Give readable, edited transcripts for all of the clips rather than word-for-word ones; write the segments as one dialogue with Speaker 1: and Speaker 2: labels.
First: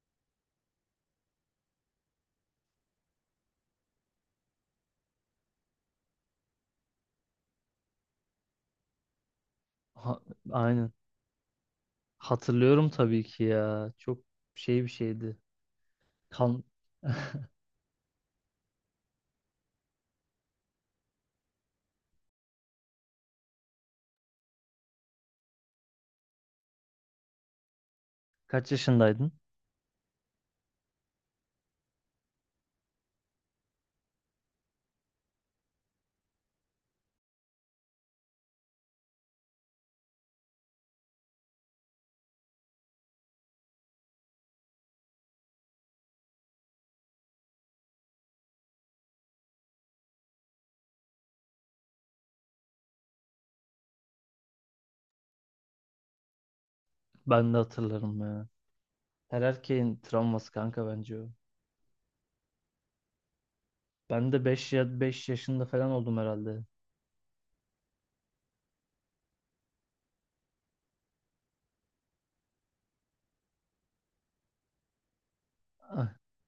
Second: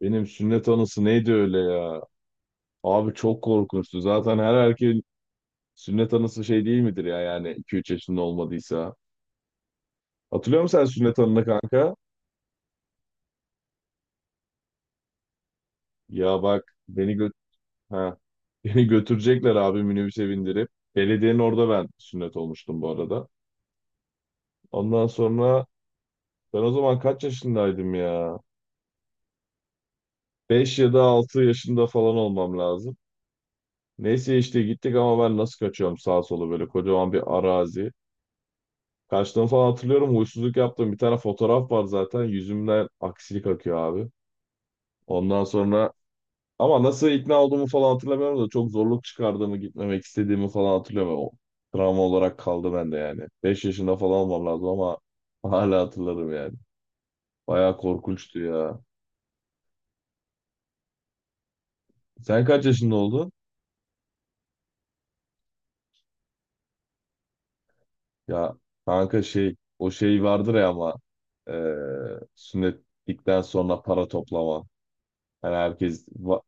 Speaker 1: Benim sünnet anısı neydi öyle ya? Abi çok korkunçtu. Zaten her erkeğin sünnet anısı şey değil midir ya yani 2-3 yaşında olmadıysa.
Speaker 2: Ha-
Speaker 1: Hatırlıyor musun sen
Speaker 2: aynen.
Speaker 1: sünnet anını kanka?
Speaker 2: Hatırlıyorum tabii ki ya. Çok şey bir şeydi.
Speaker 1: Ya
Speaker 2: Kan...
Speaker 1: bak, beni gö ha. Beni götürecekler abi minibüse bindirip. Belediyenin orada ben sünnet olmuştum bu arada. Ondan sonra ben o zaman kaç yaşındaydım ya?
Speaker 2: Kaç yaşındaydın?
Speaker 1: 5 ya da 6 yaşında falan olmam lazım. Neyse işte gittik ama ben nasıl kaçıyorum sağa sola, böyle kocaman bir arazi. Kaçtığımı falan hatırlıyorum. Huysuzluk yaptığım bir tane fotoğraf var zaten. Yüzümden aksilik akıyor abi. Ondan sonra ama nasıl ikna olduğumu falan hatırlamıyorum da çok zorluk çıkardığımı, gitmemek istediğimi falan hatırlıyorum. O travma olarak kaldı bende yani. 5 yaşında falan olmam lazım ama hala hatırlarım yani.
Speaker 2: Ben de
Speaker 1: Bayağı
Speaker 2: hatırlarım
Speaker 1: korkunçtu
Speaker 2: ya.
Speaker 1: ya.
Speaker 2: Her erkeğin travması kanka bence o.
Speaker 1: Sen kaç yaşında oldun?
Speaker 2: Ben de beş yaşında falan oldum herhalde.
Speaker 1: Ya kanka şey o şey vardır ya ama eee sünnetlikten sonra para toplama. Yani
Speaker 2: Ah,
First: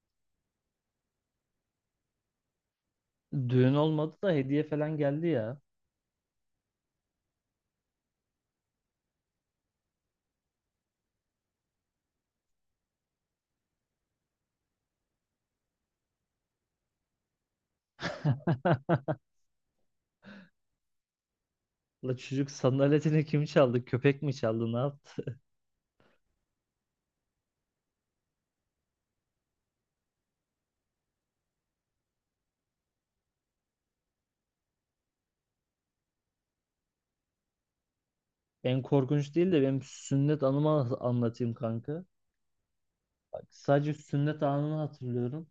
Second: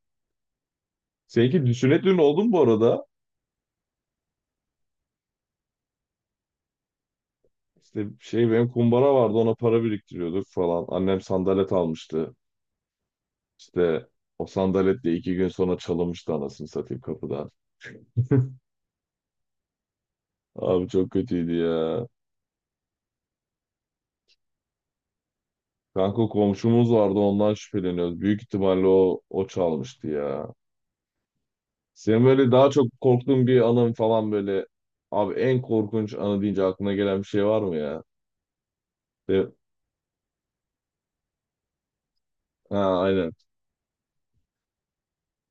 Speaker 1: Seninki sünnet düğünü oldu mu bu arada?
Speaker 2: düğün olmadı da hediye falan geldi ya.
Speaker 1: İşte şey benim kumbara vardı, ona para biriktiriyorduk falan. Annem sandalet almıştı. İşte o sandaletle 2 gün sonra çalınmıştı anasını satayım kapıdan. Abi çok kötüydü ya.
Speaker 2: La çocuk sandaletini kim çaldı? Köpek mi çaldı? Ne yaptı?
Speaker 1: Kanka komşumuz vardı, ondan şüpheleniyoruz. Büyük ihtimalle o, çalmıştı ya. Senin böyle daha çok korktuğun bir anın falan, böyle abi en korkunç anı deyince aklına gelen bir şey var mı ya?
Speaker 2: En korkunç değil
Speaker 1: De,
Speaker 2: de benim sünnet anımı anlatayım kanka.
Speaker 1: ha aynen.
Speaker 2: Bak, sadece sünnet anını hatırlıyorum.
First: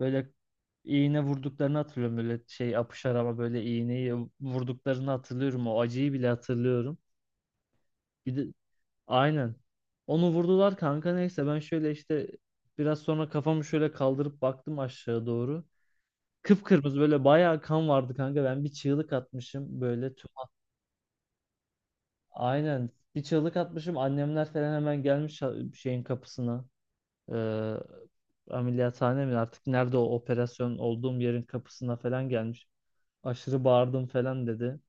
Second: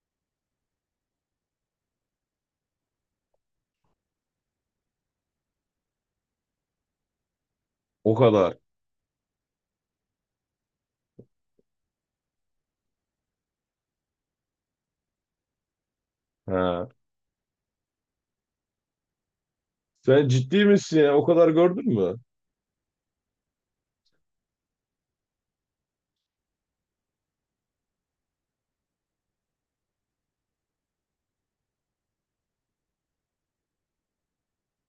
Speaker 2: Böyle iğne vurduklarını hatırlıyorum. Böyle şey apışar ama böyle iğneyi vurduklarını hatırlıyorum. O acıyı bile hatırlıyorum.
Speaker 1: O
Speaker 2: Bir de
Speaker 1: kadar.
Speaker 2: aynen. Onu vurdular kanka, neyse ben şöyle işte biraz sonra kafamı şöyle kaldırıp baktım aşağı doğru.
Speaker 1: Ha.
Speaker 2: Kıpkırmızı böyle bayağı kan vardı kanka. Ben bir çığlık atmışım böyle.
Speaker 1: Sen ciddi misin ya? O kadar gördün mü?
Speaker 2: Aynen bir çığlık atmışım. Annemler falan hemen gelmiş şeyin kapısına. Ee, Ameliyathane mi artık, nerede o operasyon olduğum yerin kapısına falan gelmiş. Aşırı bağırdım falan dedi.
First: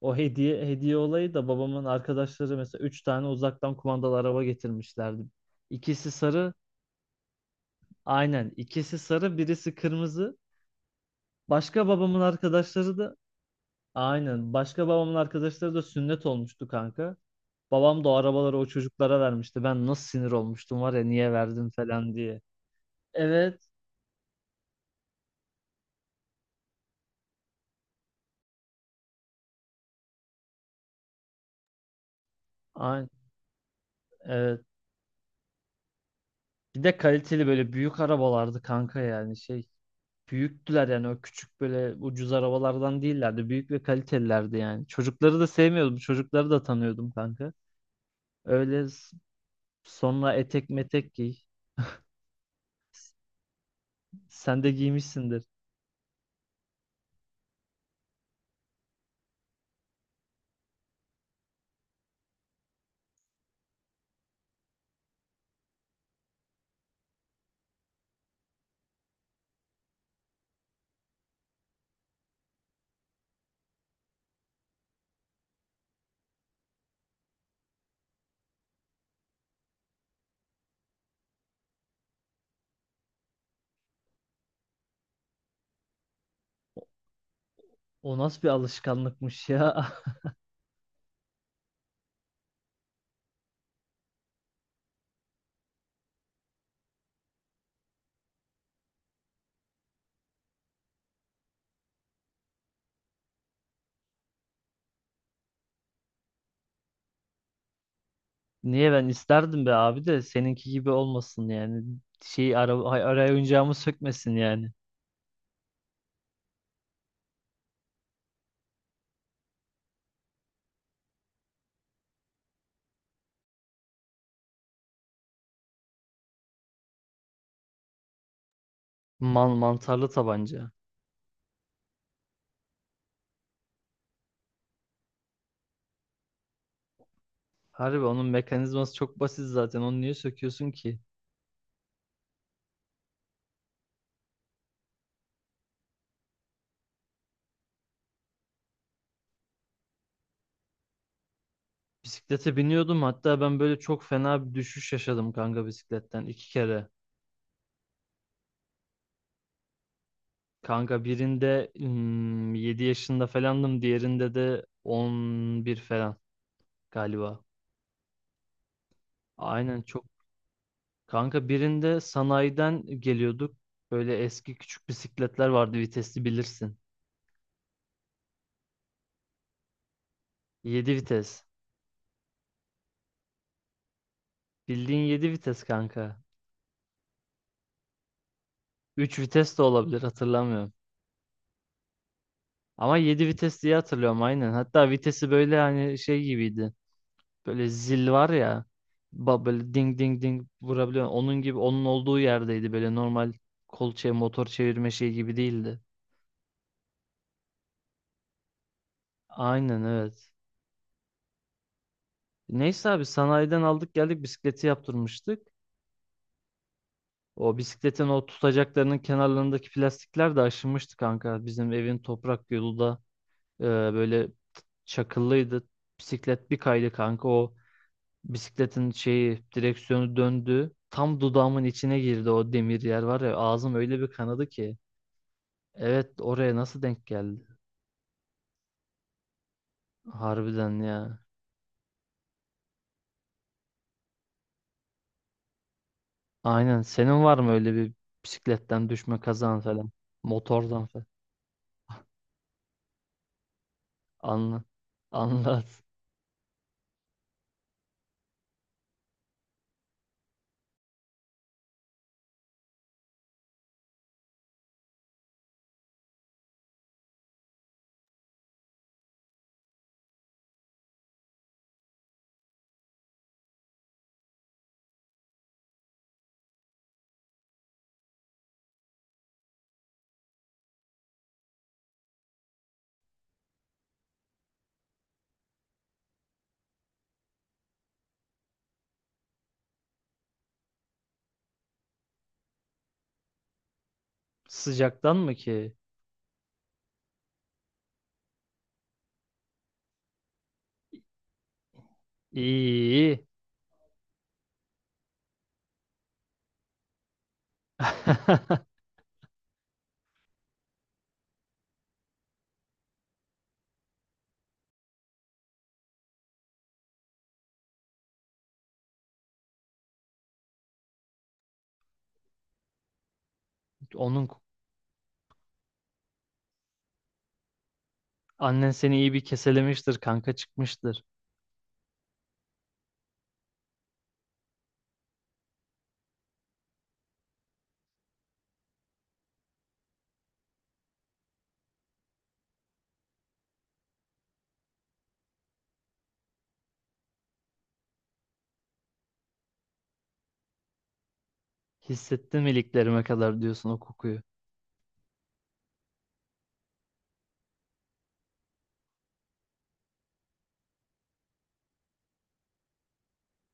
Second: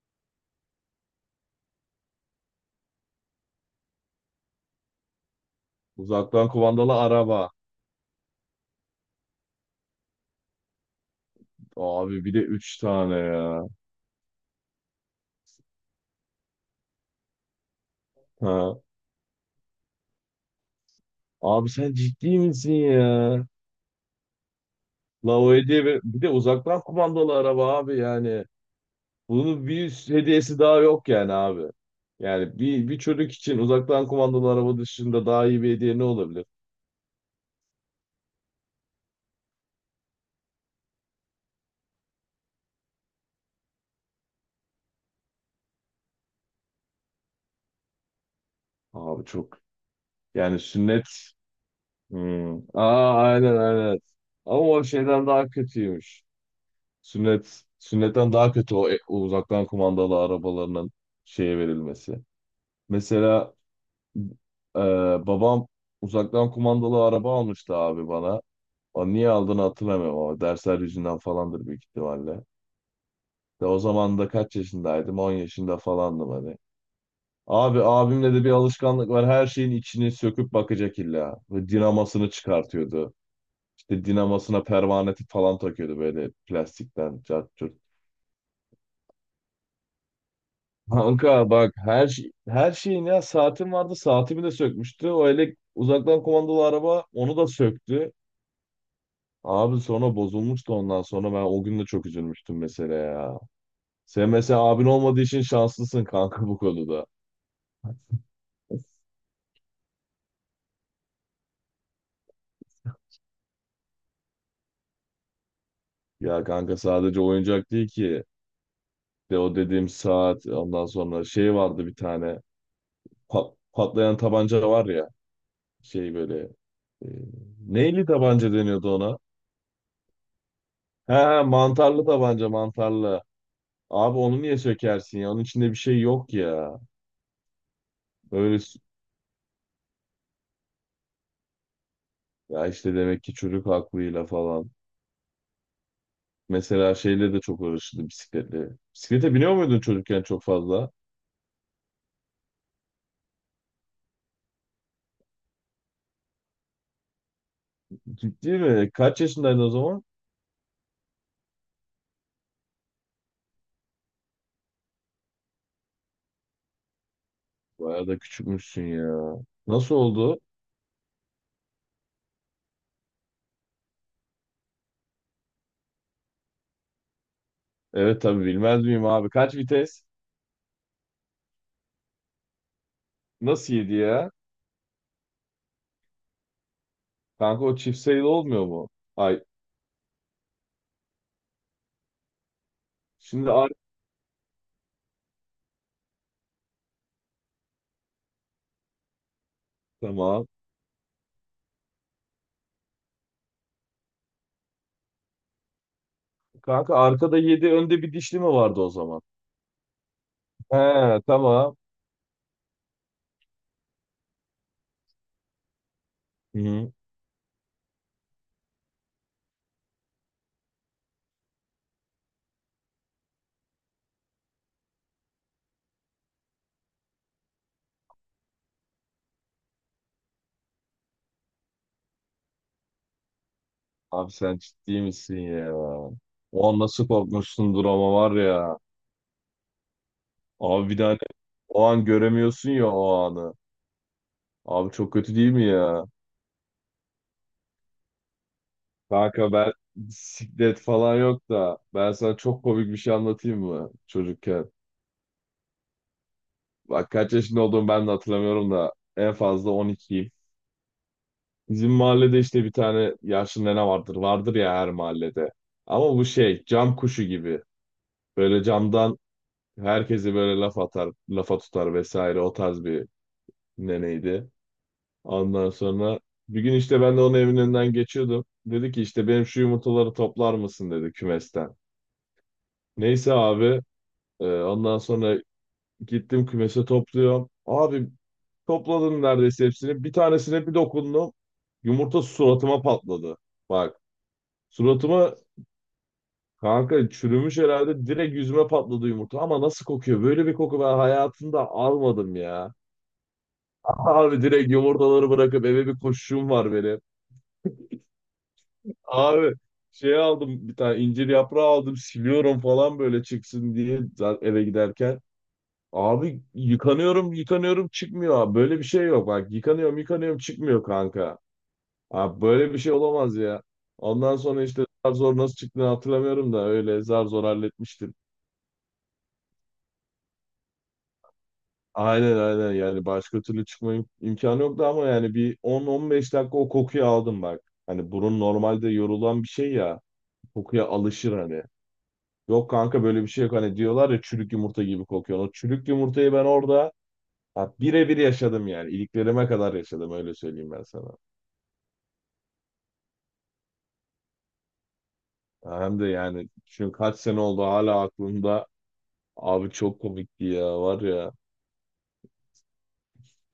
Speaker 2: O hediye hediye olayı da, babamın arkadaşları mesela 3 tane uzaktan kumandalı araba getirmişlerdi. İkisi
Speaker 1: Uzaktan
Speaker 2: sarı,
Speaker 1: kumandalı araba.
Speaker 2: aynen, ikisi sarı, birisi kırmızı. Başka babamın
Speaker 1: Abi bir de üç
Speaker 2: arkadaşları
Speaker 1: tane
Speaker 2: da
Speaker 1: ya.
Speaker 2: aynen başka babamın arkadaşları da sünnet olmuştu kanka. Babam da o arabaları o
Speaker 1: Ha.
Speaker 2: çocuklara vermişti. Ben nasıl sinir olmuştum var ya, niye
Speaker 1: Abi
Speaker 2: verdin
Speaker 1: sen
Speaker 2: falan
Speaker 1: ciddi
Speaker 2: diye.
Speaker 1: misin ya?
Speaker 2: Evet.
Speaker 1: La o hediye bir de uzaktan kumandalı araba abi yani. Bunun bir üst hediyesi daha yok yani abi. Yani bir
Speaker 2: Aynen.
Speaker 1: çocuk için uzaktan kumandalı
Speaker 2: Evet.
Speaker 1: araba dışında daha iyi bir hediye ne olabilir?
Speaker 2: Bir de kaliteli böyle büyük arabalardı kanka, yani şey. Büyüktüler yani, o küçük böyle ucuz arabalardan değillerdi. Büyük ve kalitelilerdi yani. Çocukları da sevmiyordum. Çocukları da tanıyordum kanka. Öyle s-
Speaker 1: Abi çok
Speaker 2: Sonra
Speaker 1: yani
Speaker 2: etek metek
Speaker 1: sünnet.
Speaker 2: giy.
Speaker 1: Hmm. Aa aynen aynen. Ama
Speaker 2: Sen de
Speaker 1: o şeyden
Speaker 2: giymişsindir.
Speaker 1: daha kötüymüş. Sünnetten daha kötü o, o uzaktan kumandalı arabalarının şeye verilmesi. Mesela Ee, babam uzaktan kumandalı araba almıştı abi bana. O niye aldığını hatırlamıyorum ama dersler yüzünden falandır büyük ihtimalle. De o zaman da kaç yaşındaydım? 10 yaşında falandım hani. Abi abimle de bir alışkanlık var. Her şeyin içini söküp bakacak illa. Ve dinamasını çıkartıyordu. İşte dinamasına pervaneti falan takıyordu böyle plastikten cart curt.
Speaker 2: O nasıl bir alışkanlıkmış ya.
Speaker 1: Kanka bak her şeyin, ya saatim vardı, saatimi de sökmüştü. O elek uzaktan kumandalı araba, onu da söktü. Abi sonra bozulmuştu, ondan sonra ben o gün de çok üzülmüştüm mesela ya. Sen mesela abin olmadığı için şanslısın kanka bu konuda.
Speaker 2: Niye, ben isterdim be abi, de seninki gibi olmasın yani. Araya oyuncağımı sökmesin yani.
Speaker 1: Ya kanka sadece oyuncak değil ki. De o dediğim saat, ondan sonra şey vardı, bir tane patlayan tabanca var ya, şey böyle, e, neyli tabanca deniyordu ona?
Speaker 2: Mantarlı tabanca.
Speaker 1: He he mantarlı tabanca, mantarlı. Abi onu niye sökersin ya? Onun içinde bir şey yok ya.
Speaker 2: Harbi onun
Speaker 1: Öyle s-
Speaker 2: mekanizması çok basit zaten. Onu niye söküyorsun ki?
Speaker 1: ya işte demek ki çocuk aklıyla falan. Mesela şeyle de çok uğraşırdı, bisikletle. Bisiklete biniyor muydun çocukken çok fazla?
Speaker 2: Bisiklete biniyordum. Hatta ben böyle çok fena bir düşüş yaşadım kanka, bisikletten 2 kere.
Speaker 1: Ciddi mi? Kaç yaşındaydın o zaman?
Speaker 2: Kanka birinde 7 yaşında falandım. Diğerinde de 11 falan galiba.
Speaker 1: Bayağı da küçükmüşsün ya.
Speaker 2: Aynen,
Speaker 1: Nasıl
Speaker 2: çok.
Speaker 1: oldu?
Speaker 2: Kanka birinde sanayiden geliyorduk. Böyle eski küçük bisikletler vardı, vitesli bilirsin.
Speaker 1: Evet tabii bilmez miyim abi. Kaç vites?
Speaker 2: 7 vites.
Speaker 1: Nasıl yedi ya?
Speaker 2: Bildiğin 7 vites kanka.
Speaker 1: Kanka o çift sayılı olmuyor mu?
Speaker 2: Üç
Speaker 1: Ay
Speaker 2: vites de olabilir, hatırlamıyorum. Ama 7
Speaker 1: şimdi
Speaker 2: vites
Speaker 1: ar
Speaker 2: diye hatırlıyorum aynen. Hatta vitesi böyle hani şey gibiydi. Böyle zil var ya. Böyle ding ding ding
Speaker 1: tamam.
Speaker 2: vurabiliyor. Onun gibi, onun olduğu yerdeydi. Böyle normal kol çev motor çevirme şey gibi değildi.
Speaker 1: Kanka arkada yedi, önde bir dişli mi vardı o zaman?
Speaker 2: Aynen, evet.
Speaker 1: He tamam.
Speaker 2: Neyse abi sanayiden aldık, geldik, bisikleti yaptırmıştık.
Speaker 1: Hı-hı.
Speaker 2: O bisikletin o tutacaklarının kenarlarındaki plastikler de aşınmıştı kanka. Bizim evin toprak yolu da böyle çakıllıydı. Bisiklet bir kaydı kanka, o bisikletin şeyi, direksiyonu döndü. Tam dudağımın içine girdi o demir yer var ya, ağzım öyle bir
Speaker 1: Abi
Speaker 2: kanadı
Speaker 1: sen
Speaker 2: ki.
Speaker 1: ciddi misin ya?
Speaker 2: Evet, oraya
Speaker 1: O an
Speaker 2: nasıl denk
Speaker 1: nasıl
Speaker 2: geldi?
Speaker 1: korkmuşsundur ama var ya.
Speaker 2: Harbiden
Speaker 1: Abi bir
Speaker 2: ya.
Speaker 1: tane, o an göremiyorsun ya o anı. Abi çok kötü değil mi ya?
Speaker 2: Aynen. Senin var mı öyle bir bisikletten düşme
Speaker 1: Kanka
Speaker 2: kazan
Speaker 1: ben
Speaker 2: falan?
Speaker 1: bisiklet
Speaker 2: Motordan falan.
Speaker 1: falan yok da, ben sana çok komik bir şey anlatayım mı
Speaker 2: Anla.
Speaker 1: çocukken?
Speaker 2: Anlat.
Speaker 1: Bak kaç yaşında olduğumu ben de hatırlamıyorum da en fazla 12'yim. Bizim mahallede işte bir tane yaşlı nene vardır. Vardır ya her mahallede. Ama bu şey cam kuşu gibi. Böyle camdan herkesi böyle laf atar, lafa tutar vesaire, o tarz bir neneydi. Ondan sonra bir gün işte ben de onun evinin önünden geçiyordum. Dedi ki işte benim şu yumurtaları toplar mısın dedi kümesten. Neyse abi, ondan sonra gittim kümese, topluyorum. Abi topladım neredeyse hepsini. Bir tanesine bir dokundum. Yumurta suratıma patladı. Bak
Speaker 2: Sıcaktan mı
Speaker 1: suratıma,
Speaker 2: ki?
Speaker 1: kanka çürümüş herhalde, direkt yüzüme patladı yumurta. Ama nasıl kokuyor? Böyle bir koku ben hayatımda almadım
Speaker 2: İyi.
Speaker 1: ya.
Speaker 2: İyi.
Speaker 1: Abi direkt yumurtaları bırakıp eve bir koşuşum var benim. Abi şey aldım, bir tane incir yaprağı aldım, siliyorum falan böyle çıksın diye, zaten eve giderken. Abi yıkanıyorum yıkanıyorum, çıkmıyor abi. Böyle bir şey yok bak. Yıkanıyorum yıkanıyorum çıkmıyor kanka. Abi böyle bir şey olamaz ya.
Speaker 2: Onun
Speaker 1: Ondan sonra işte zar zor nasıl çıktığını hatırlamıyorum da, öyle zar zor halletmiştim.
Speaker 2: annen seni iyi bir keselemiştir kanka, çıkmıştır.
Speaker 1: Aynen aynen, yani başka türlü çıkma imkanı yoktu ama yani bir 10-15 dakika o kokuyu aldım bak. Hani burun normalde yorulan bir şey ya. Kokuya alışır hani. Yok kanka böyle bir şey yok, hani diyorlar ya çürük yumurta gibi kokuyor. O çürük yumurtayı ben orada, ya birebir yaşadım yani. İliklerime kadar yaşadım, öyle söyleyeyim ben sana.
Speaker 2: Hissettin mi, iliklerime kadar diyorsun o kokuyu.
Speaker 1: Ya hem de yani, çünkü kaç sene oldu hala aklımda. Abi çok komikti ya var ya.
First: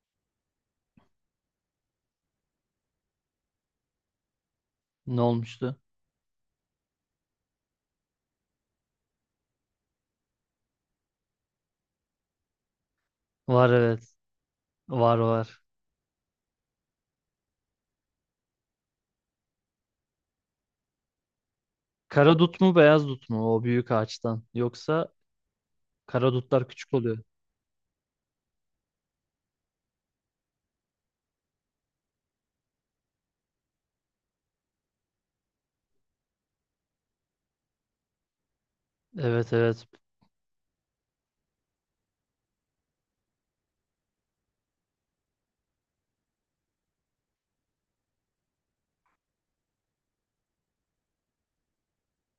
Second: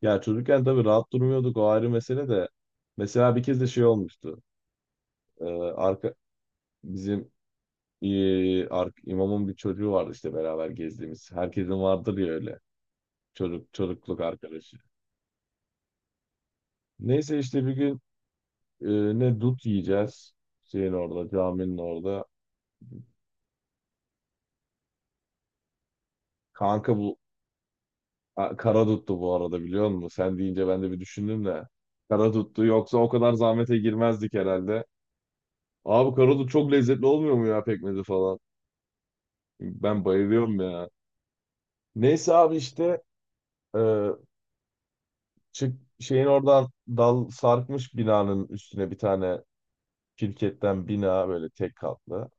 Speaker 1: Ya çocukken tabii rahat durmuyorduk, o ayrı mesele de. Mesela bir kez de şey olmuştu.
Speaker 2: Ne
Speaker 1: Ee,
Speaker 2: olmuştu?
Speaker 1: arka bizim imamın bir çocuğu vardı işte beraber gezdiğimiz. Herkesin vardır ya öyle.
Speaker 2: Var,
Speaker 1: Çocuk,
Speaker 2: evet.
Speaker 1: çocukluk arkadaşı.
Speaker 2: Var, var.
Speaker 1: Neyse işte bir gün, dut yiyeceğiz. Şeyin orada, caminin orada.
Speaker 2: Kara dut mu, beyaz dut mu o büyük ağaçtan? Yoksa kara dutlar küçük
Speaker 1: Kanka
Speaker 2: oluyor.
Speaker 1: bu, ha, Karadut'tu bu arada, biliyor musun? Sen deyince ben de bir düşündüm de. Karadut'tu, yoksa o kadar zahmete girmezdik herhalde. Abi kara dut çok lezzetli olmuyor mu ya, pekmezi falan?
Speaker 2: Evet, evet.
Speaker 1: Ben bayılıyorum ya. Neyse abi işte, e, çık şeyin oradan, dal sarkmış binanın üstüne, bir tane şirketten bina, böyle tek katlı.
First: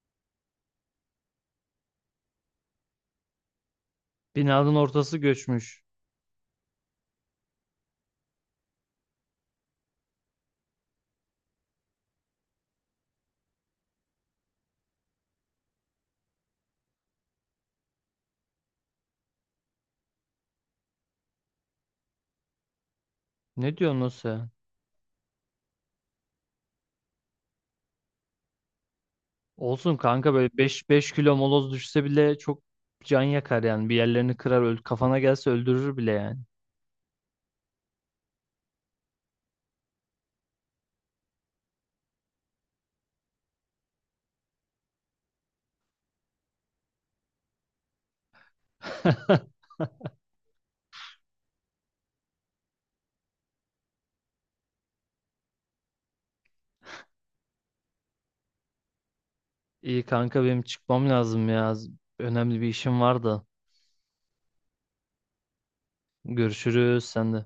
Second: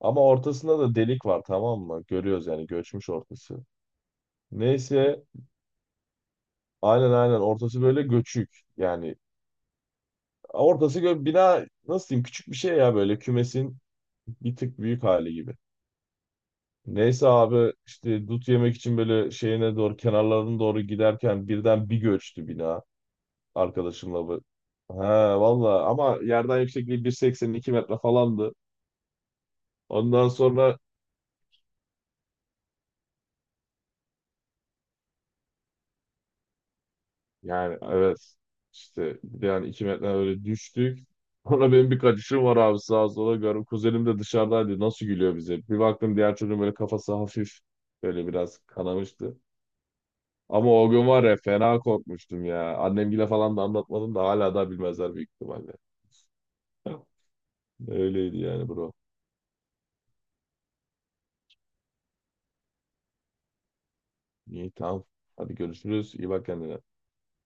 Speaker 1: Ama ortasında da delik var tamam mı? Görüyoruz yani, göçmüş ortası.
Speaker 2: Binanın ortası
Speaker 1: Neyse
Speaker 2: göçmüş.
Speaker 1: aynen aynen, ortası böyle göçük. Yani bina, nasıl diyeyim, küçük bir şey ya, böyle kümesin bir tık büyük hali gibi. Neyse abi işte dut yemek için böyle şeyine doğru, kenarlarına doğru giderken birden bir göçtü bina,
Speaker 2: Ne diyorsun o
Speaker 1: arkadaşımla bu.
Speaker 2: sen?
Speaker 1: He valla, ama yerden yüksekliği 180, 2 metre falandı.
Speaker 2: Olsun
Speaker 1: Ondan
Speaker 2: kanka, böyle
Speaker 1: sonra
Speaker 2: beş kilo moloz düşse bile çok can yakar yani. Bir yerlerini kırar, kafana gelse öldürür bile yani.
Speaker 1: yani evet işte, bir de yani 2 metre öyle düştük. Sonra benim bir kaçışım var abi, sağa sola görüyorum. Kuzenim de dışarıdaydı, nasıl gülüyor bize. Bir baktım diğer çocuğun böyle kafası hafif böyle biraz kanamıştı. Ama o gün var ya fena korkmuştum ya. Annemgile falan da anlatmadım da hala da bilmezler büyük ihtimalle. Öyleydi yani bro.
Speaker 2: İyi kanka, benim çıkmam lazım ya. Önemli bir işim var da.
Speaker 1: İyi tamam. Hadi görüşürüz. İyi bak kendine.
Speaker 2: Görüşürüz, sen de.